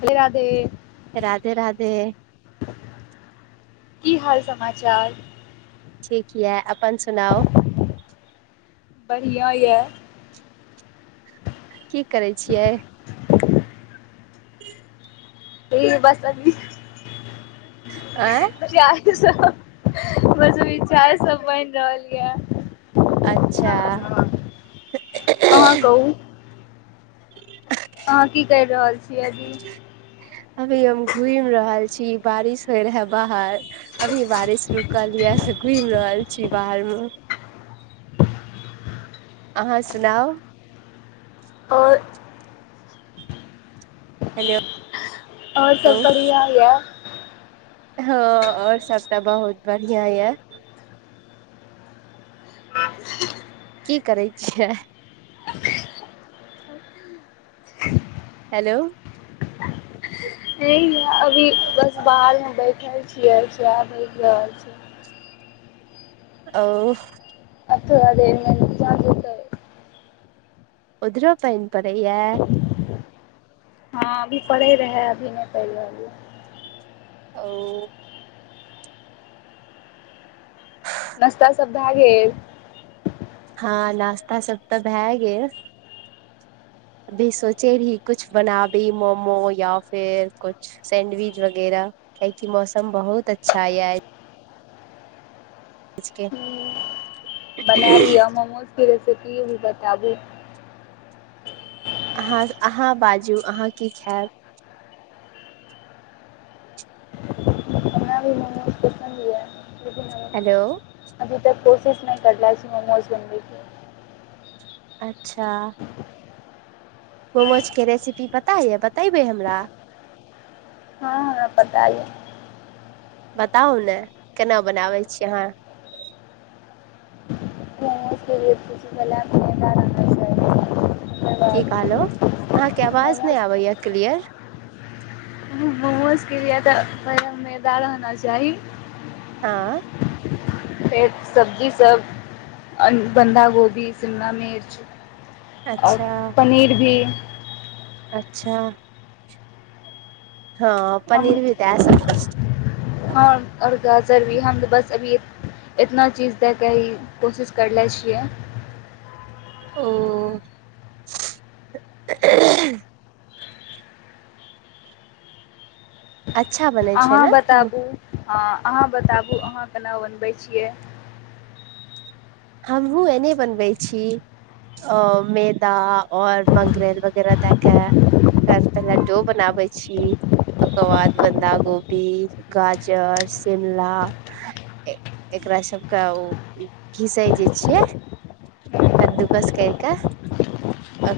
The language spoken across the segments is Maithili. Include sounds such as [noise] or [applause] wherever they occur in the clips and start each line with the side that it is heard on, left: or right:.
left: श्री राधे
right: राधे-राधे
left: की हाल समाचार
right: ठीक यऽ अपन सुनाउ
left: बढ़िया या।
right: की करै छियै [inaudible] आँय
left: [unintelligible] बस विचार सब बनि रहल यऽ बनी
right: अच्छा।
left: अहाँ कहू। अहाँ की कैर रहल छियै अदी।
right: अभी हम घुमि रहल छी बारिश होय रहे बाहर। अभी बारिश रुकल यऽ घुमि रहल छी बाहर मे। अहाँ सुनाउ।
left: आओर।
right: [unintelligible]
left: ओर सब बढ़िया यऽ।
right: हँ और सभतऽ बहुत बढ़ििया य।
left: [inaudible]
right: की करै छियै।
left: अ। [inaudible]
right: हेलो।
left: हे य अभी बस बाहर मे बैठल छियै सह बठ रहल छै।
right: ओ।
left: अ त अदे मतै। [unintelligible]
right: उधरो पयन पड़य या।
left: हँ अभी पढ़े रहै अभी नहि पड़ रहल या।
right: ओ।
left: नाश्ता सब भए गेल।
right: हँ नाश्ता सब त भए गेल। अभी सोचे रही कुछ बना भी मोमो या फिर कुछ। सैंडविच वगैरहा किया कि मौसम बहुत अच्छा य। आजके।
left: बनाय लिअ मोमोजके रेसिपी भी बताबु।
right: अहाँ अहाँ बाजू अहाँ की खायब।
left: हम भी म।
right: हेलो।
left: अभी तक कोशिश नहि करले छी मोमोज बनबैके।
right: अच्छा। मोमोज के रेसिपी पता यऽ बतेबै हमरा।
left: हँ हमरा पता यै।
right: बताउ ने केना बनाबै छी अहाँ?
left: [inaudible]
right: की
left: बाद
right: कहलो अहाँके आवाज
left: मोमोज
right: नै आबैया क्लियर।
left: मोमोज के लिये तऽ पहिले मैदा रहना चाही।
right: हां।
left: फेर सब्जी सब बन्धा गोभी शिमला मिर्च। और
right: अच्छा
left: पनीर भी।
right: अच्छा! हँ पनीर भी दै सकै छी।
left: हं और गाजर भी हम बस अभियै एतना चीज दएके ही कोशिश करले छियै।
right: ओ। अच्छा बनै छै
left: अहाँ
right: ने
left: बताबु अहाँ बताबु अहाँ केना बनबै छियै।
right: हमहुँ एने बनबै छी। अ मैदा और मंगरैल वगैरह देअके। ओकर पहिले डो बनाबै छी। ओकर बाद बन्धा गोभी, गाजर, शिमला। एकरा- एकरा सबके ओ घिसै जे छियै। कद्दूकस कैर कऽ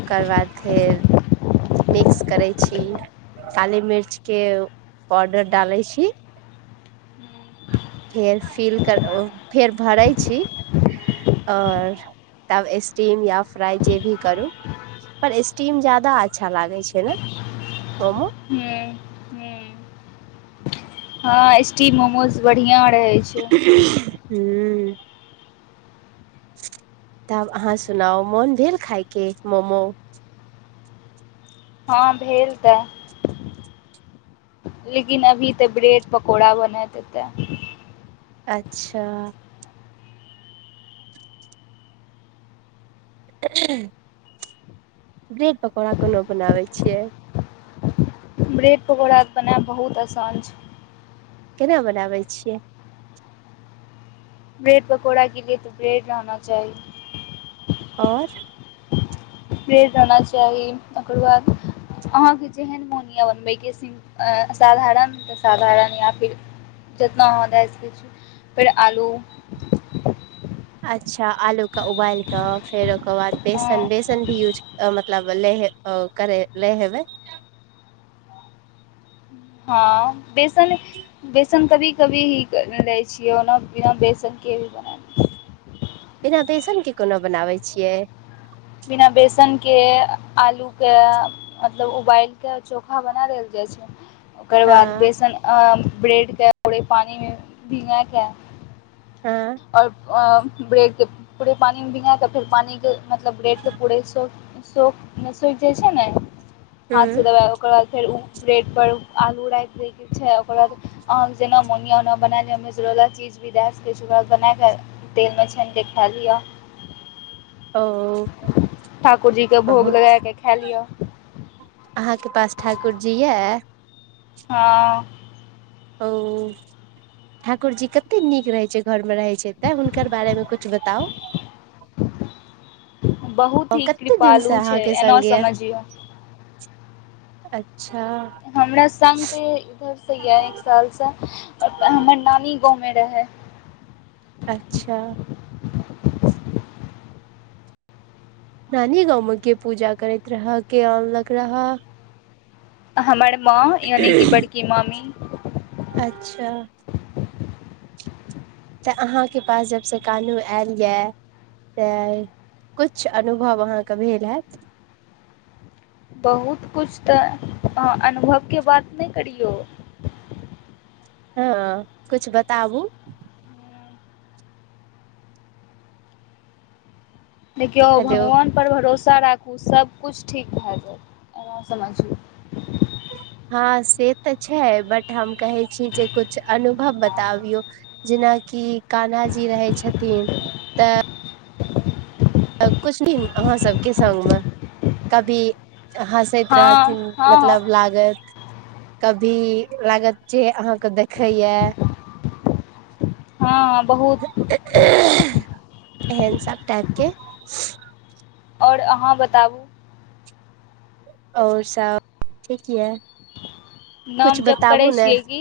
right: ओकर बाद फेर। मिक्स करैत छी, काली मिर्चके पाडर डालैत छी। फेर सिर करे ओ फेर भरै छी। और तब स्टीम या फ्राइ जे भी करू। पर स्टीम ज्यादा अच्छा लागे छै ने मोमो।
left: हूं -हूं। हँ स्टीम मोमोज बढ़िया रहे।
right: हूं। तब अहाँ सुनाउ मोन भेल खायके मोमो।
left: हँ भेल तऽ। लेकिन अभी तऽ ब्रेड पकौड़ा बनेत हेतै।
right: अच्छा। ब्रेड पकौड़ा कोनो बनाबै छियै।
left: ब्रेड पकौड़ा बनाएब बहुत आसान छै।
right: केना बनाबै छियै।
left: ब्रेड पकौड़ा के लिए तऽ ब्रेड रहना चाही।
right: और।
left: ओकर बाद अहाँके जेहन मोन य बनबै के सिं साधारण तऽ साधारण या फिर जितना अहाँ दए सकै छी। फेर आलू।
right: अच्छा आलू कऽ उबाल कऽ फेर ओकर बाद बेसन बेसन भी यूज म तलब लेे करे ले हेबै।
left: हँ बेसन। बेसन कभी- कभी ही लै छियै, ओना बिना बेसनके भी बना। छियै
right: बिना बेसन के कोना बनाबै छियै।
left: बिना बेसन के आलू के मतलब उबाएल कऽ चोखा बना लेल जाय छै। ओकर
right: हँ
left: बाद बेसन अ ब्रेड के पूरे पानी मे भींगाय के
right: हां।
left: और अ ब्रेड के पूरे पानी मे भिंगा के फेर पानी के मतलब ब्रेड के पूरे सो सोक नै सुख जाय छै ने हाथ से
right: हूँ
left: दबाए ओकर बाद फेर उ ब्रेड पर आलू राएख दै के छै, ओकर बाद अहाँ के जेना मोन या ओना बना लियौ, मैजरोला चीज भी दा सकै छिये, ओकर बाद बना के तेल मे छैन के खाय लियौ।
right: औ।
left: ठाकुर जी के भोग लगा के खाय लियौ।
right: अहाँ के पास ठाकुर जी या।
left: हां।
right: औ ठाकुर जी कते नीक रहै छै। घर मे रहे छै ते हुनकर बारे मे कुछ बताउ।
left: बहुत
right: औ
left: ही
right: कते दिन से
left: कृपालु
right: अहाँ
left: छै
right: के
left: एना
right: संग या,
left: समझियौ
right: अच्छा।
left: हमरा संग ते इधर से या एक साल से ओता हमर नानी गाँव मे रहै।
right: अच्छा। नानी गाँव मे के पूजा करैत रहऽ के आनलक रहऽ।
left: हमर माँ यानि कि बड़की मामी।
right: अच्छा। तऽ अहाँके पास जबसे कान्हु आएल या। तै कुछ अनुभव अहाँके भेल हाएत।
left: बहुत कुछ तऽ अहाँ अनुभव के बात नै करियौ।
right: हां कुछ बताबु।
left: देखियौ
right: हेलो
left: भगवान पर भरोसा राखु सब कुछ ठीक भाए जाएत एना समझयौ।
right: हां से तऽ छै बट हम कहै छी जे कुछ अनुभव बताबियौ। जेना कि कान्हा जी रहै छथिन। अ कुछ भी अहाँ सबके संग मे कभी ह सैत
left: हँ
right: रहथिन
left: हँ हँ
right: मतलब लागत। कभी लागत जे अहाँके देखैया।
left: हां बहुत।
right: एहन सब टाइप के।
left: और अहाँ बताबु।
right: और सब ठीक या।
left: नाम जप करै छियै की।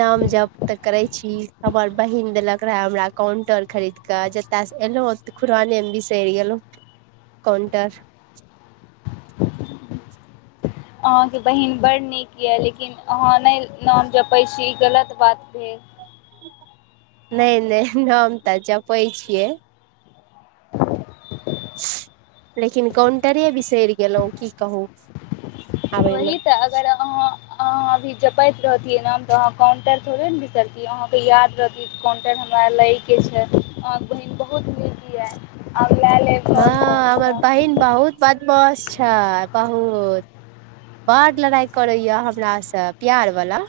right: नाम जप तऽ करै छी, हमर बहिन देलक रहाए हमरा कॉन्टर खरीद के ज ओता से एलौ ते खुराने मे बिसैर गेलौ कॉनटर।
left: अहाँ के बहिन बड़ नीक यऽ लेकिन अहाँ नै नाम जपै छी ई गलत बात भेल।
right: नै-नै नाम तऽ जपै छियै।
left: [inaudible]
right: लेकिन कॉनटरे बिसैर गेलौ की कहु।
left: वही तऽ अगर अहाँ अहाँ अभी जपैत रहतियै नाम तऽ अहाँ कॉन्टर थोड़े नै बिसरतियै अहाँ के याद रहतिये कॉन्टर हमरा लै कि छै बहिन बहुत नीक य आ ल ले।
right: हँ हमर बहिन बहुत बदमाास छै बहुत। बडड़ लड़ाइ करैया हमरास से प्यार वाला।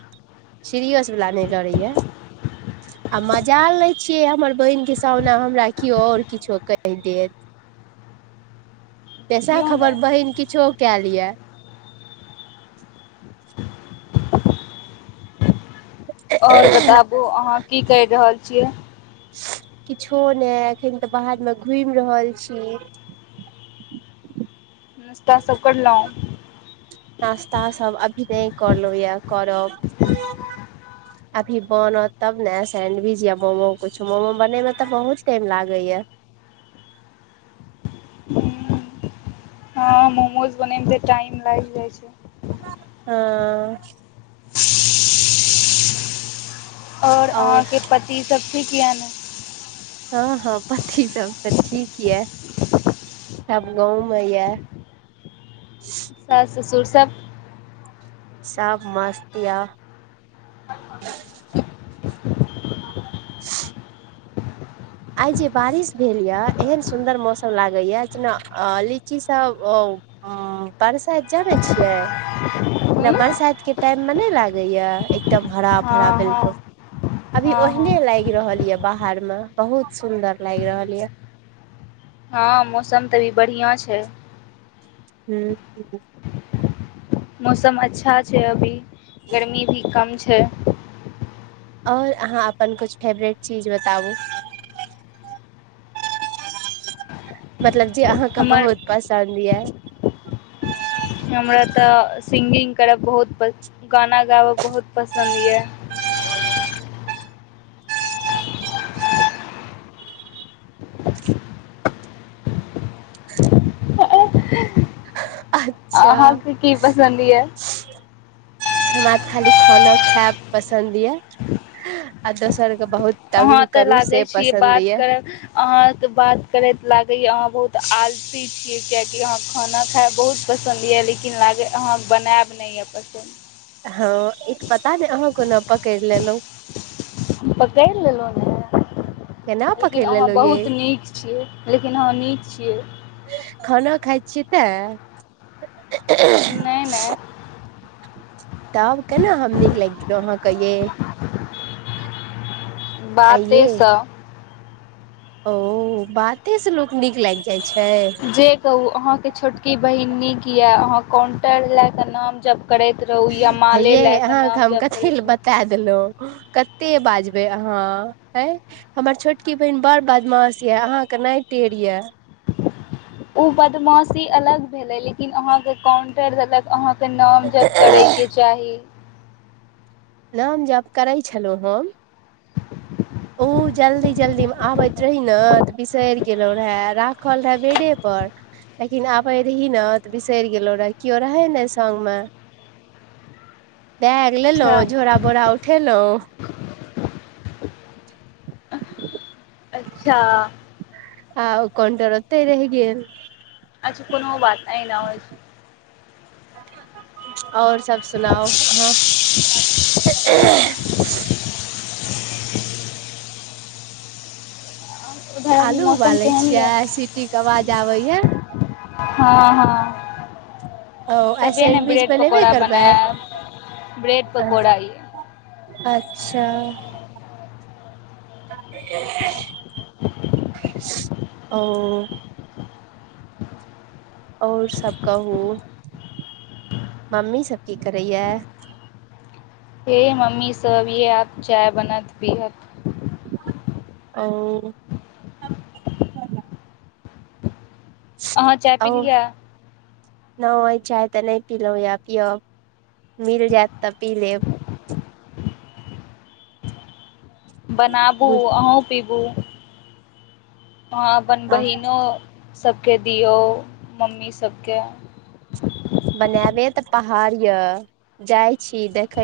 right: सीरियोस वला नहि लड़ैया। आ मजाल लै छियै हमर बहिनके सामना हमरा केओ आओर किछो कहि देत। पैसा
left: बुझियौ
right: खबर
left: ने
right: बहिन किछो कय लए [unintelligible]
left: ओर बताबु अहाँ की कर रहल छियै?
right: किछो नहि एखन तऽ बाहर मे घुमि रहल छी।
left: नाश्ता सब करलहुॅं?
right: नाास्ता सब अभी नहि करलहु यए करब [unintelligible]
left: आ।
right: अभी बनत तब ने सैंडविच या मोमो कुछु मोमो बनेय में तऽ बहुत टाइम लागे या।
left: ह मोमोज बनेमे त टाइम लाग जाइ छै।
right: हँ।
left: [unintelligible] और अहाँ के पति सब ठीक य ने?
right: हँ हँ पति सब तऽ ठीक या। आब गाँवमे यए।
left: सास ससुर सब?
right: सब मस्त य। ह। आइ जे बारिश भेल यए एहन सुन्दर मौसम लागैएा जेना आ लीची सब। ह बरसायत जाने छियै। ना बरसाात के टाइम मे नहि लागे या एक एकदम हरा भरा
left: हँ
right: बिलकुश
left: हँ
right: अभी
left: हँ हँ
right: ओहिने लागि रहल ये बाहर मे। बहुत सुंदर लागि रहल ये।
left: हँ मौसम तऽ अभी बढ़िआँ छै।
right: हू ह।
left: मौसम अच्छा छै अभी गर्मी भी कम छै।
right: आऔर अहा अपन कुछु फेवरेट चीज बताबू? मतलब जे अहाके
left: हमर
right: बहुत पसन्द य।
left: हमरा त सिंगिंग करय बहुत गाना गाब बहुत पसन्द य।
right: ह।
left: आ हा क की पसन्द ह य?
right: हमरा खाली खाना खायएब पसन्द यए। अ द सरके बहुत
left: अहा त
right: करू
left: लागे
right: से
left: छीयै
right: पसन्द
left: बात
right: ये
left: करब अहाके बात करैत लागैए अहा बहुत आ खुशी छियै कियाकि अहाँके खाना खायब बहुत पसन्द य लेकिन लाग अहा बनायब नहि य पसन्द।
right: ह ई त पता नहि अहाँ कोना पकड़ि लेलहु।
left: प क ललो ने।
right: केना
left: लेकिन
right: पकड़ि
left: अहाँ
right: लेलहु ये
left: बहुत नीक छियै लेकिन अहाँ नीक छियै।
right: खाना खा छीय त [unintelligible]
left: नहि नहि।
right: तब केना हम नीक लागि गेलहुं अहांके ये। आइये
left: बाते सँ।
right: ओ बाते से लोक नीक लागि जाय छैय।
left: जे कहू अहाँके छोटकी बहिन नीक य अहा काउण्टर लए कऽ नाम जब करैत रहौ या
right: हे
left: माले
right: ये
left: लए क
right: अहाँके
left: नाम
right: हम कथी ले
left: जपरैत रहु।
right: बता देलहुँ कते बाजबै अहाँ हैं। हमर छोटकी बहिन बड़ बदमास यए अहाँके नहि टेर यए।
left: ओ बदमाशी अलग भेलै लेकिन अहाँके काउंटर देलक अहाँ तऽ नाम जब करय के चाही।
right: नाम जप करै छलहुँ हम। ओ जल्दी जल्दीमे आबैत रही ने तऽ बिसरि गेलहु रहे राखल रहे बेडे पर। लेकिन आबे रहि ने तऽ बिसरि गेलो रह केओ रहे ने संग मे। बैग
left: अच्छा
right: लेलहुँ झोरा बोरा उठेलहुँ।
left: अच्छा।
right: आ ओ काउंटर ओतै रह गेल।
left: अच्छ कोनो बात नहि एहना होइ छैय।
right: आओर सब सुनाउ हं।
left: उधर अभी
right: आलू
left: मौसम
right: उबाले
left: केहन ये?
right: छियै सीटी के आवाज आबे या
left: हँ हँ।
right: ओ आइ
left: तबे ने
right: सैंडविच
left: ब्रेड
right: बनेबे
left: पकौड़ा
right: करबै
left: बनायब ब्रेड पकौड़ा ये।
right: अच्छा [unintelligible] ओ। और सब कहू मम्मी सब की करैया।
left: हे मम्मी सब ये आब चाय बनात पीयत।
right: ओ।
left: अहाँ चाय पी
right: ओ
left: लिये।
right: नहि होइ चाहे त नहि पिलोहुँ यए पियब मिल जायत त पी लेब।
left: बनाबू
right: बुझ
left: अहू पीबू वहाँ अपन
right: हँ,
left: बहिनो सभके दिऔ मम्मी सबके।
right: बनाबे तऽ पहाड़ ये जाय छी देखे छी।